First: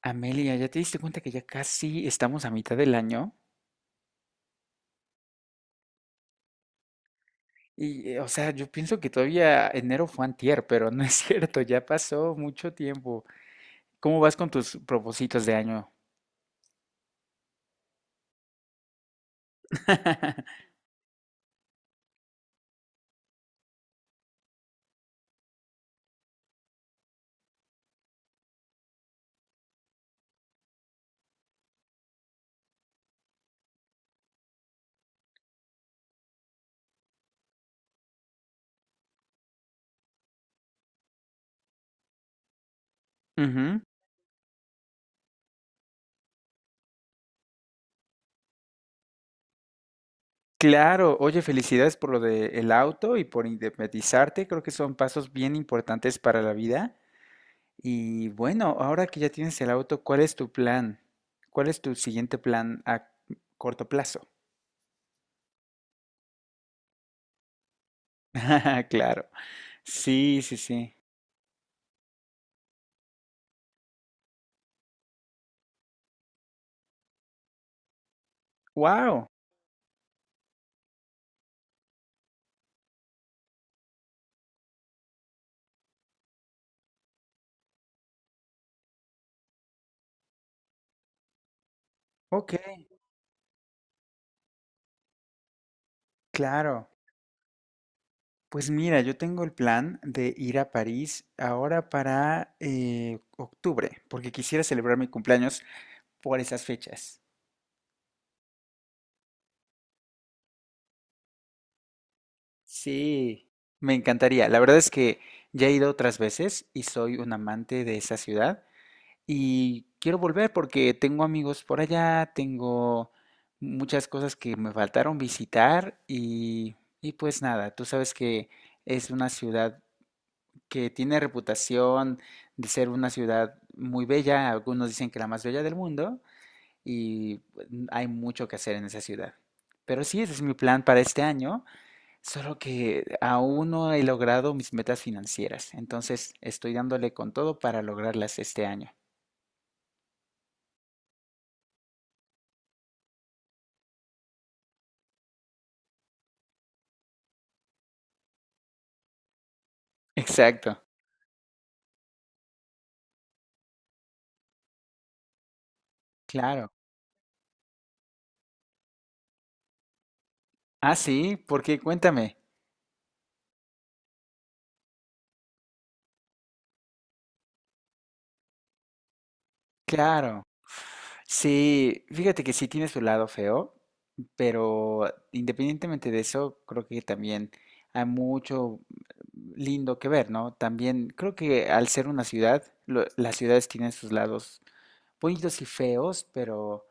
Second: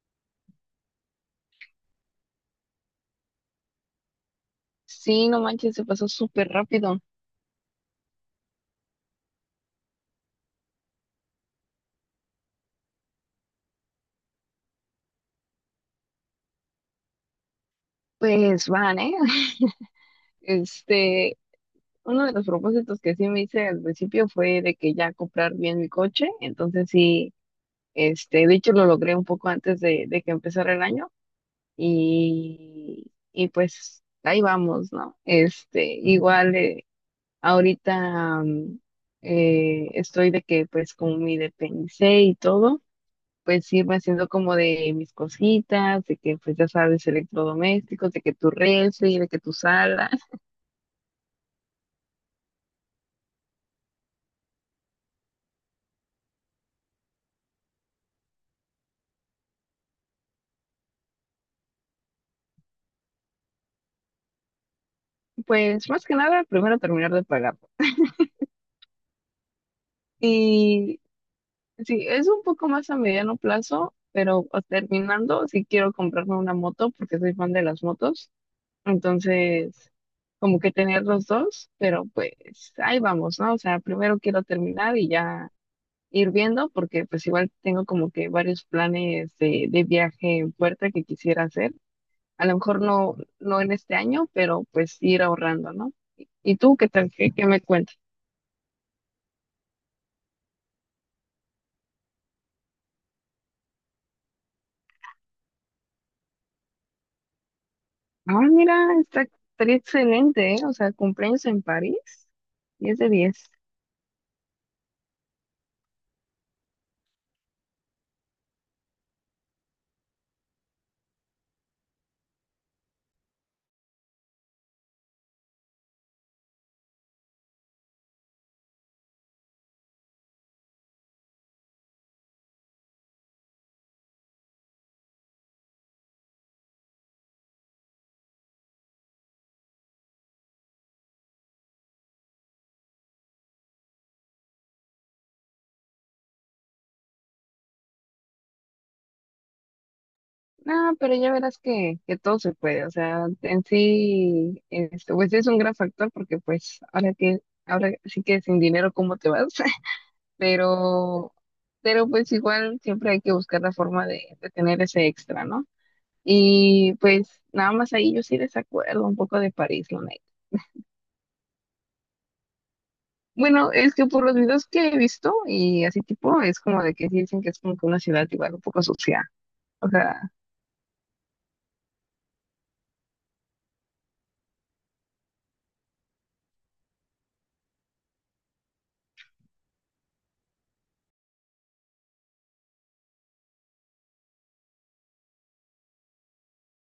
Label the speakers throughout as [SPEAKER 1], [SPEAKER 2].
[SPEAKER 1] Amelia, ¿ya te diste cuenta que ya casi estamos a mitad del año?
[SPEAKER 2] Sí, no manches, se pasó súper rápido.
[SPEAKER 1] Y, o sea, yo pienso que todavía enero fue antier, pero no es cierto, ya pasó mucho tiempo. ¿Cómo vas con tus propósitos de año?
[SPEAKER 2] Pues van, ¿eh? Este, uno de los propósitos que sí me hice al principio fue de que ya comprar bien mi coche. Entonces sí, de hecho lo logré un poco antes de que empezara el año. Y pues ahí vamos, ¿no? Este, igual ahorita estoy de que pues como me independicé y todo. Pues
[SPEAKER 1] Ujú.
[SPEAKER 2] irme haciendo como de mis cositas, de que pues ya sabes, electrodomésticos, de que tu refri, de que tu sala.
[SPEAKER 1] Claro, oye, felicidades por lo del auto y por independizarte. Creo que son pasos bien importantes para la vida. Y bueno, ahora que ya tienes el auto, ¿cuál es tu plan? ¿Cuál es tu siguiente plan a corto plazo?
[SPEAKER 2] Pues más que nada primero terminar de pagar.
[SPEAKER 1] Claro, sí, sí, sí.
[SPEAKER 2] Y sí, es un poco más a mediano plazo, pero terminando, sí quiero comprarme una moto porque soy fan de las motos.
[SPEAKER 1] Wow,
[SPEAKER 2] Entonces como que tener los dos, pero pues ahí vamos, ¿no? O sea, primero quiero terminar y ya ir viendo porque pues igual tengo como que varios planes de viaje en puerta que quisiera hacer. A
[SPEAKER 1] ok.
[SPEAKER 2] lo mejor no, no en este año, pero pues ir ahorrando, ¿no? ¿Y tú
[SPEAKER 1] Claro,
[SPEAKER 2] qué tal? ¿Qué me cuentas?
[SPEAKER 1] pues mira, yo tengo el plan de ir a París ahora para octubre, porque quisiera celebrar mi cumpleaños por esas fechas.
[SPEAKER 2] Ah, mira, estaría excelente, ¿eh? O sea, cumpleaños en París, 10 de
[SPEAKER 1] Sí,
[SPEAKER 2] diez.
[SPEAKER 1] me encantaría. La verdad es que ya he ido otras veces y soy un amante de esa ciudad y quiero volver porque tengo amigos por allá, tengo muchas cosas que me faltaron visitar y pues nada, tú sabes que es una ciudad que tiene reputación de ser una ciudad muy bella, algunos dicen que la más bella del mundo, y pues, hay mucho que hacer en esa ciudad. Pero sí, ese es mi plan para este año, solo que aún no he logrado mis metas financieras, entonces estoy dándole con todo para lograrlas este año.
[SPEAKER 2] No, pero ya verás que todo se puede. O sea, en sí, pues es un gran factor porque pues ahora sí que sin dinero, ¿cómo te vas?
[SPEAKER 1] Exacto,
[SPEAKER 2] Pero, pero pues igual siempre hay que buscar la forma de tener ese extra, ¿no?
[SPEAKER 1] claro.
[SPEAKER 2] Y pues nada más ahí yo sí desacuerdo un poco de París, la neta.
[SPEAKER 1] Ah, sí, porque cuéntame.
[SPEAKER 2] Bueno, es que por los videos que he visto y así tipo, es como de que sí dicen que es como que una ciudad igual un poco sucia. O sea,
[SPEAKER 1] Claro. Sí, fíjate que sí tiene su lado feo, pero independientemente de eso, creo que también hay mucho lindo que ver, ¿no? También creo que al ser una ciudad, las ciudades tienen sus lados bonitos y feos, pero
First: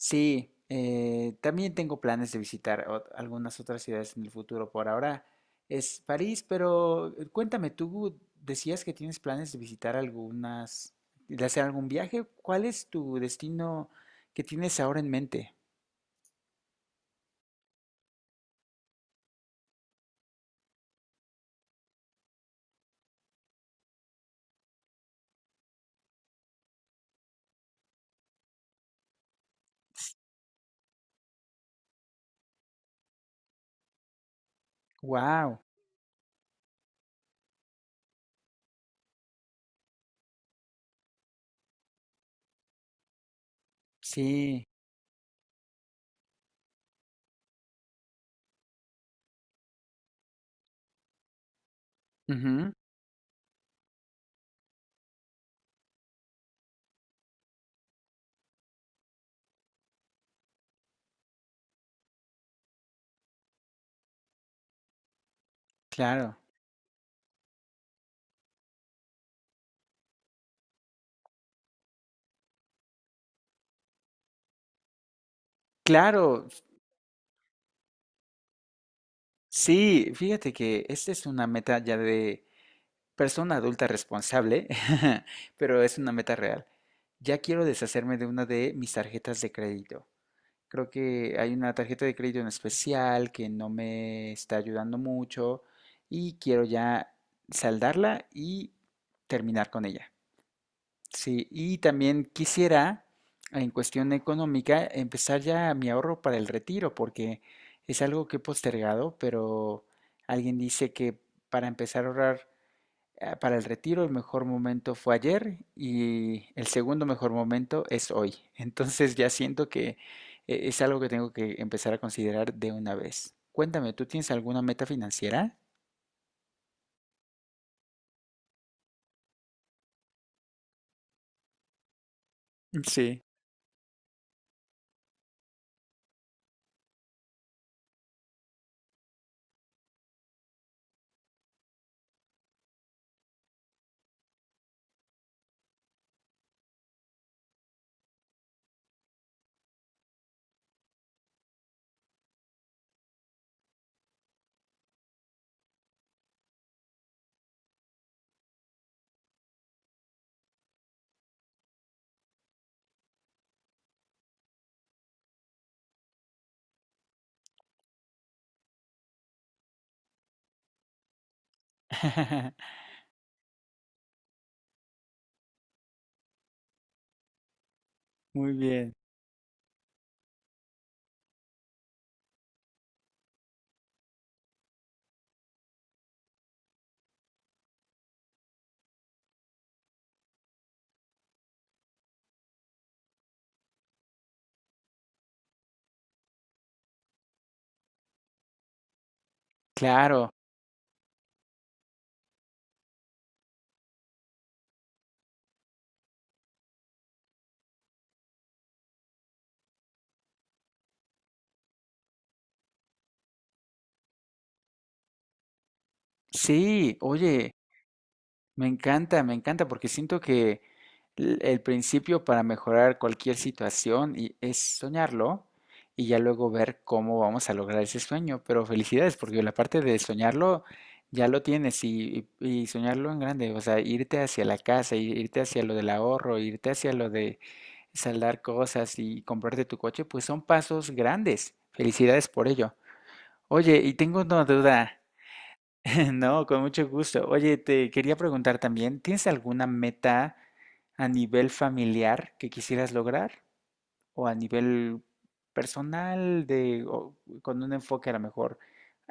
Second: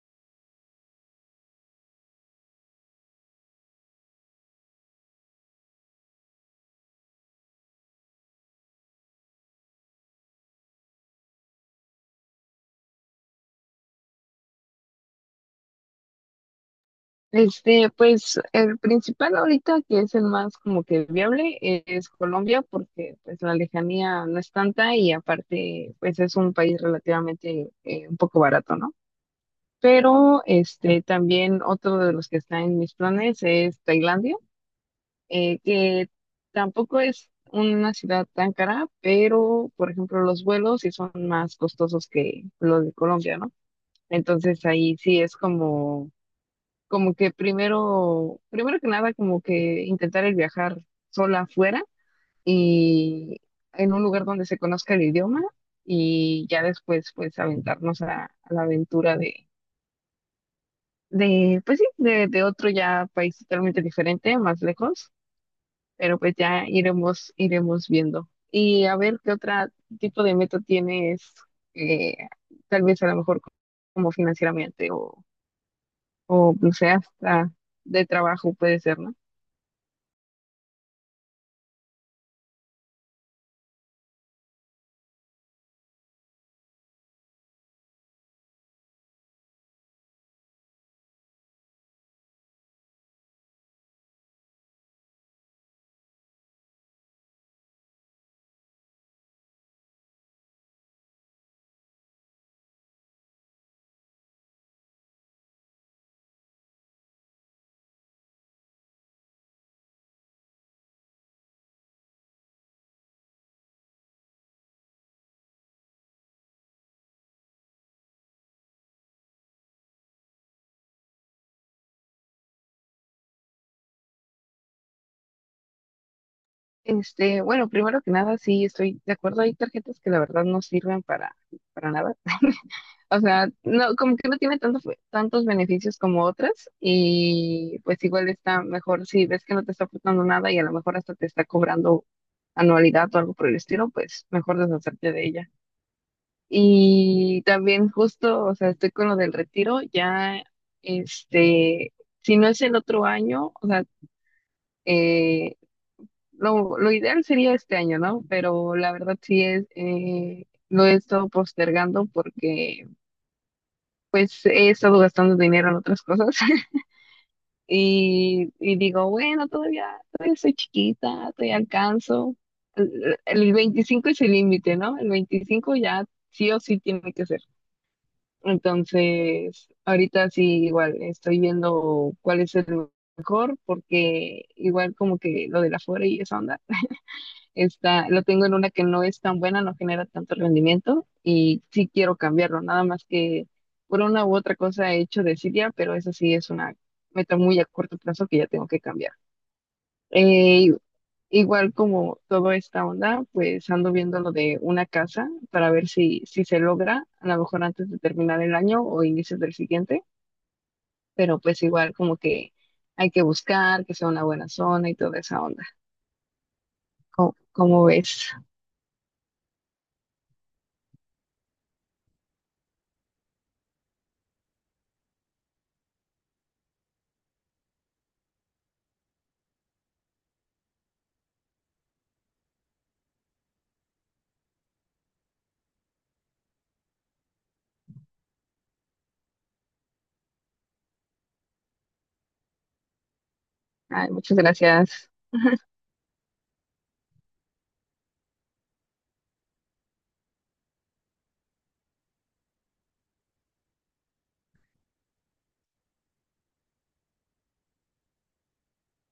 [SPEAKER 1] sí, también tengo planes de visitar algunas otras ciudades en el futuro. Por ahora es París, pero cuéntame, tú decías que tienes planes de visitar algunas, de hacer algún viaje. ¿Cuál es tu destino que tienes ahora en mente?
[SPEAKER 2] pues el principal ahorita que es el más como que viable es Colombia porque pues la lejanía no es tanta, y aparte pues es un país relativamente un poco barato, ¿no? Pero también otro de los que está en mis planes es Tailandia,
[SPEAKER 1] Wow,
[SPEAKER 2] que tampoco es una ciudad tan cara, pero por ejemplo los vuelos sí son más costosos que los de Colombia, ¿no? Entonces
[SPEAKER 1] sí,
[SPEAKER 2] ahí sí es como que primero que nada, como que intentar el viajar sola afuera,
[SPEAKER 1] ujú,
[SPEAKER 2] y en un lugar donde se conozca el idioma, y ya después pues aventarnos a la aventura de pues sí, de otro ya país totalmente diferente, más lejos, pero pues
[SPEAKER 1] claro,
[SPEAKER 2] ya iremos viendo. Y a ver qué otro tipo de meta tienes, eh, tal vez a lo mejor como financieramente
[SPEAKER 1] claro,
[SPEAKER 2] o no sé, hasta de trabajo puede ser, ¿no?
[SPEAKER 1] sí. Fíjate que esta es una meta ya de persona adulta responsable, pero es una meta real. Ya quiero deshacerme de una de mis tarjetas de crédito. Creo que hay una tarjeta de crédito en especial que no me está ayudando mucho y quiero ya saldarla y terminar con ella. Sí, y también quisiera, en cuestión económica, empezar ya mi ahorro para el retiro, porque es algo que he postergado, pero alguien dice que para empezar a ahorrar ah, para el retiro el mejor momento fue ayer y el segundo mejor momento es hoy. Entonces ya siento que es algo que tengo que empezar a considerar de una vez. Cuéntame, ¿tú tienes alguna meta financiera?
[SPEAKER 2] Bueno, primero que nada, sí, estoy de acuerdo. Hay tarjetas que la verdad no sirven para nada. O
[SPEAKER 1] Sí.
[SPEAKER 2] sea, no, como que no tiene tantos beneficios como otras, y pues igual está mejor si ves que no te está aportando nada y a lo mejor hasta te está cobrando anualidad o algo por el estilo. Pues mejor deshacerte de ella. Y también justo, o sea, estoy con lo del retiro, ya, este, si no es el otro año, o sea, eh, lo ideal sería este año, ¿no? Pero la verdad sí es, lo he estado postergando porque pues he estado gastando dinero en otras cosas. Y digo, bueno, todavía soy chiquita, todavía alcanzo. El 25 es el límite, ¿no? El 25 ya sí o sí tiene que ser.
[SPEAKER 1] Muy bien.
[SPEAKER 2] Entonces, ahorita sí igual estoy viendo cuál es el mejor porque igual como que lo de la fuera y esa onda. Lo tengo en una que no es tan buena, no genera tanto rendimiento y sí quiero cambiarlo, nada más que por una u otra cosa he hecho desidia, pero eso sí es una meta muy a corto plazo que ya tengo que cambiar.
[SPEAKER 1] Claro.
[SPEAKER 2] Eh, Igual como toda esta onda, pues ando viendo lo de una casa para ver si se logra, a lo mejor antes de terminar el año o inicios del siguiente, pero pues igual como que hay que buscar que sea una buena zona y toda esa onda.
[SPEAKER 1] Sí, oye,
[SPEAKER 2] Cómo ves?
[SPEAKER 1] me encanta, me encanta, porque siento que el principio para mejorar cualquier situación es soñarlo y ya luego ver cómo vamos a lograr ese sueño. Pero felicidades, porque la parte de soñarlo ya lo tienes y y soñarlo en grande, o sea, irte hacia la casa, irte hacia lo del ahorro, irte hacia lo de saldar cosas y comprarte tu coche, pues son pasos grandes. Felicidades por ello. Oye, y
[SPEAKER 2] Ay,
[SPEAKER 1] tengo
[SPEAKER 2] muchas
[SPEAKER 1] una duda.
[SPEAKER 2] gracias.
[SPEAKER 1] No, con mucho gusto. Oye, te quería preguntar también, ¿tienes alguna meta a nivel familiar que quisieras lograr? ¿O a nivel personal, de, o con un enfoque a lo mejor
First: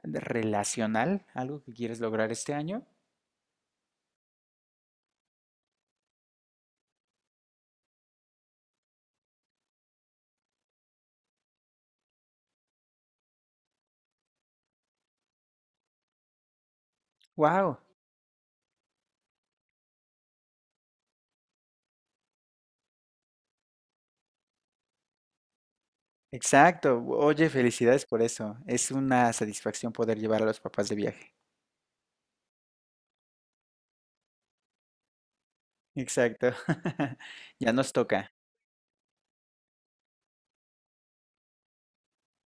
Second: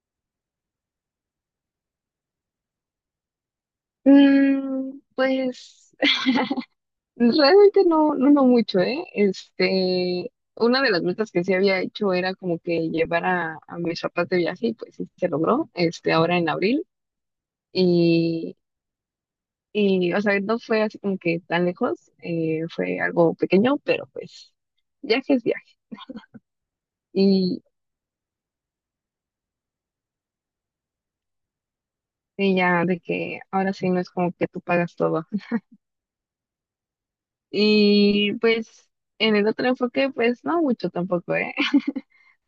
[SPEAKER 1] de relacional, algo que quieres lograr este año?
[SPEAKER 2] Pues realmente no, no, no mucho, ¿eh? Una de las metas que sí había hecho era como que llevar a mis papás de viaje, y pues sí se logró, ahora en abril.
[SPEAKER 1] ¡Wow!
[SPEAKER 2] Y, o sea, no fue así como que tan lejos, fue algo pequeño, pero pues viaje es viaje.
[SPEAKER 1] Exacto. Oye,
[SPEAKER 2] Y,
[SPEAKER 1] felicidades por eso. Es una satisfacción poder llevar a los papás de viaje.
[SPEAKER 2] y ya de que ahora sí no es como que tú pagas todo.
[SPEAKER 1] Exacto. Ya nos toca.
[SPEAKER 2] Y pues en el otro enfoque, pues no mucho tampoco, ¿eh?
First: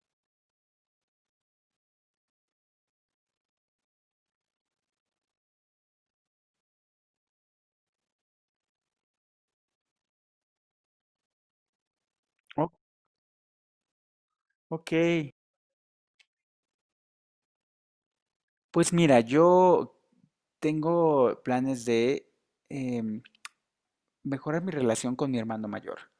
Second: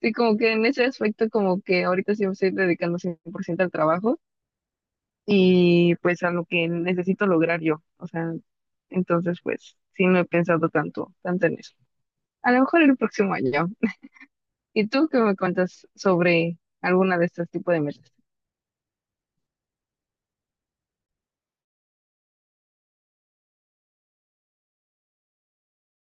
[SPEAKER 2] Sí, como que en ese aspecto, como que ahorita sí me estoy dedicando 100% al trabajo y pues a lo que necesito lograr yo. O sea, entonces pues sí no he pensado tanto en eso. A lo
[SPEAKER 1] Oh,
[SPEAKER 2] mejor el próximo año. ¿Y tú qué
[SPEAKER 1] ok.
[SPEAKER 2] me cuentas sobre alguna de estos tipos de metas?
[SPEAKER 1] Pues mira, yo tengo planes de em, mejorar mi relación con mi hermano mayor.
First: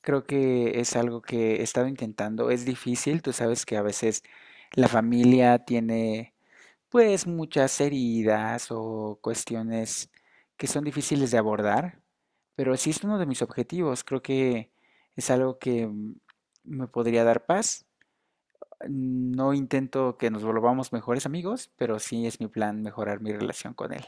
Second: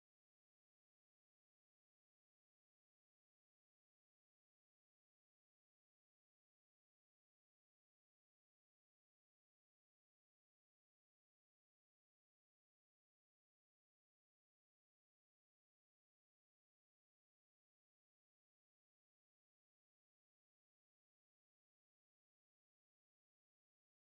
[SPEAKER 1] Creo que es algo que he estado intentando. Es difícil, tú sabes que a veces la familia tiene pues muchas heridas o cuestiones que son difíciles de abordar, pero sí es uno de mis objetivos. Creo que es algo que mm, me podría dar paz. No intento que nos volvamos mejores amigos, pero sí es mi plan mejorar mi relación con él.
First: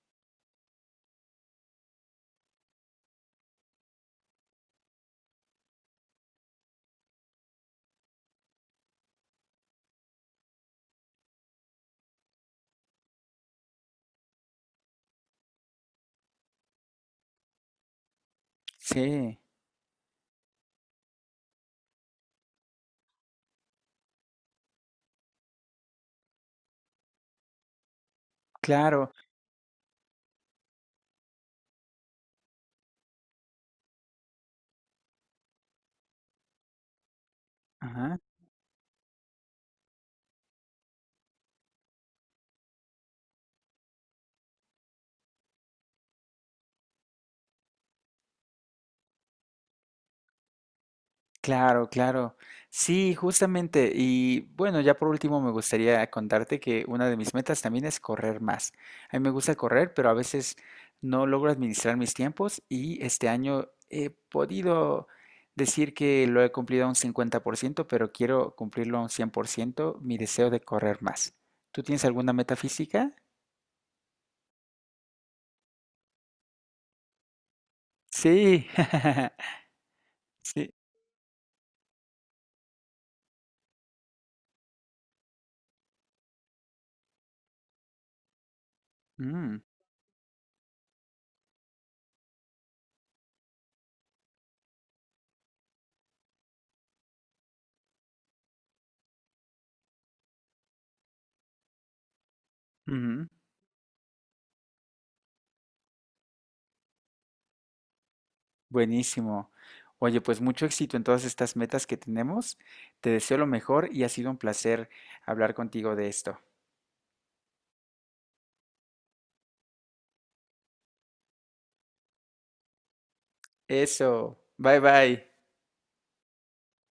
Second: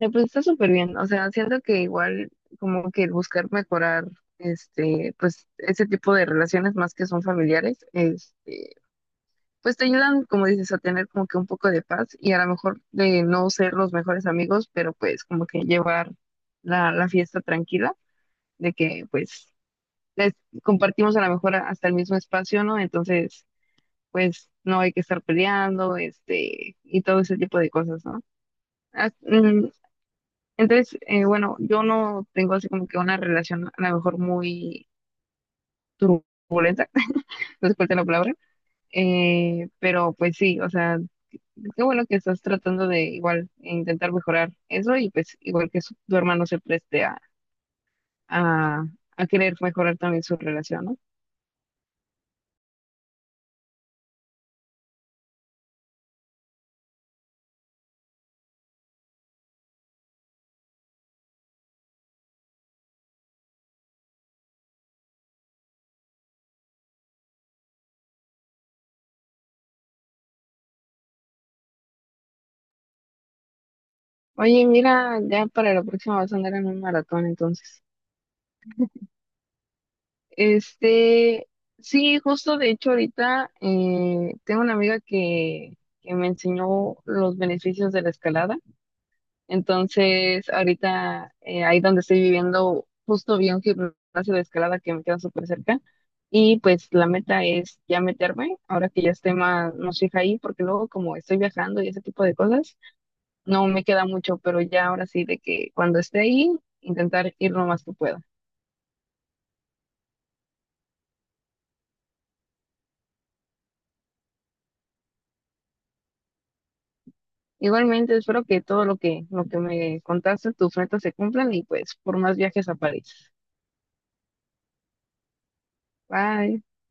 [SPEAKER 2] Pues está súper bien. O sea, siento que igual como que el buscar mejorar pues ese tipo de relaciones más que son familiares, pues te ayudan, como dices, a tener como que un poco de paz y a lo mejor de no ser los mejores amigos, pero pues como que llevar la fiesta tranquila, de que
[SPEAKER 1] Sí,
[SPEAKER 2] pues les compartimos a lo mejor hasta el mismo espacio, ¿no? Entonces, pues no hay que estar peleando, y todo ese tipo de cosas, ¿no? Ah,
[SPEAKER 1] claro,
[SPEAKER 2] mm, Entonces, bueno, yo no tengo así como que una relación a lo mejor muy turbulenta, no sé cuál es la
[SPEAKER 1] ajá,
[SPEAKER 2] palabra, pero pues sí, o sea, qué bueno que estás tratando de igual intentar mejorar eso, y pues igual que tu hermano se preste a, a querer mejorar también su relación, ¿no?
[SPEAKER 1] claro, claro. Sí, justamente. Y bueno, ya por último me gustaría contarte que una de mis metas también es correr más. A mí me gusta correr, pero a veces no logro administrar mis tiempos y este año he podido decir que lo he cumplido a un 50%, pero quiero cumplirlo a un 100%. Mi deseo de correr más. ¿Tú tienes alguna meta física?
[SPEAKER 2] Oye, mira, ya para la próxima vas a andar en un maratón entonces.
[SPEAKER 1] Sí, sí.
[SPEAKER 2] Este, sí, justo de hecho ahorita tengo una amiga que me enseñó los beneficios de la escalada.
[SPEAKER 1] Mm,
[SPEAKER 2] Entonces, ahorita ahí donde estoy viviendo, justo vi un gimnasio de escalada que me queda súper cerca. Y pues la meta es ya meterme, ahora que ya esté más fija ahí, porque luego como estoy viajando y ese tipo de cosas,
[SPEAKER 1] ujú.
[SPEAKER 2] no me queda mucho, pero ya ahora sí de que cuando esté ahí, intentar ir lo más que pueda.
[SPEAKER 1] Buenísimo. Oye, pues mucho éxito en todas estas metas que tenemos. Te deseo lo mejor y ha sido un placer hablar contigo de esto.
[SPEAKER 2] Igualmente, espero que todo lo que me contaste, tus metas se cumplan y pues por más viajes a París.
[SPEAKER 1] Eso. Bye bye.
[SPEAKER 2] Bye.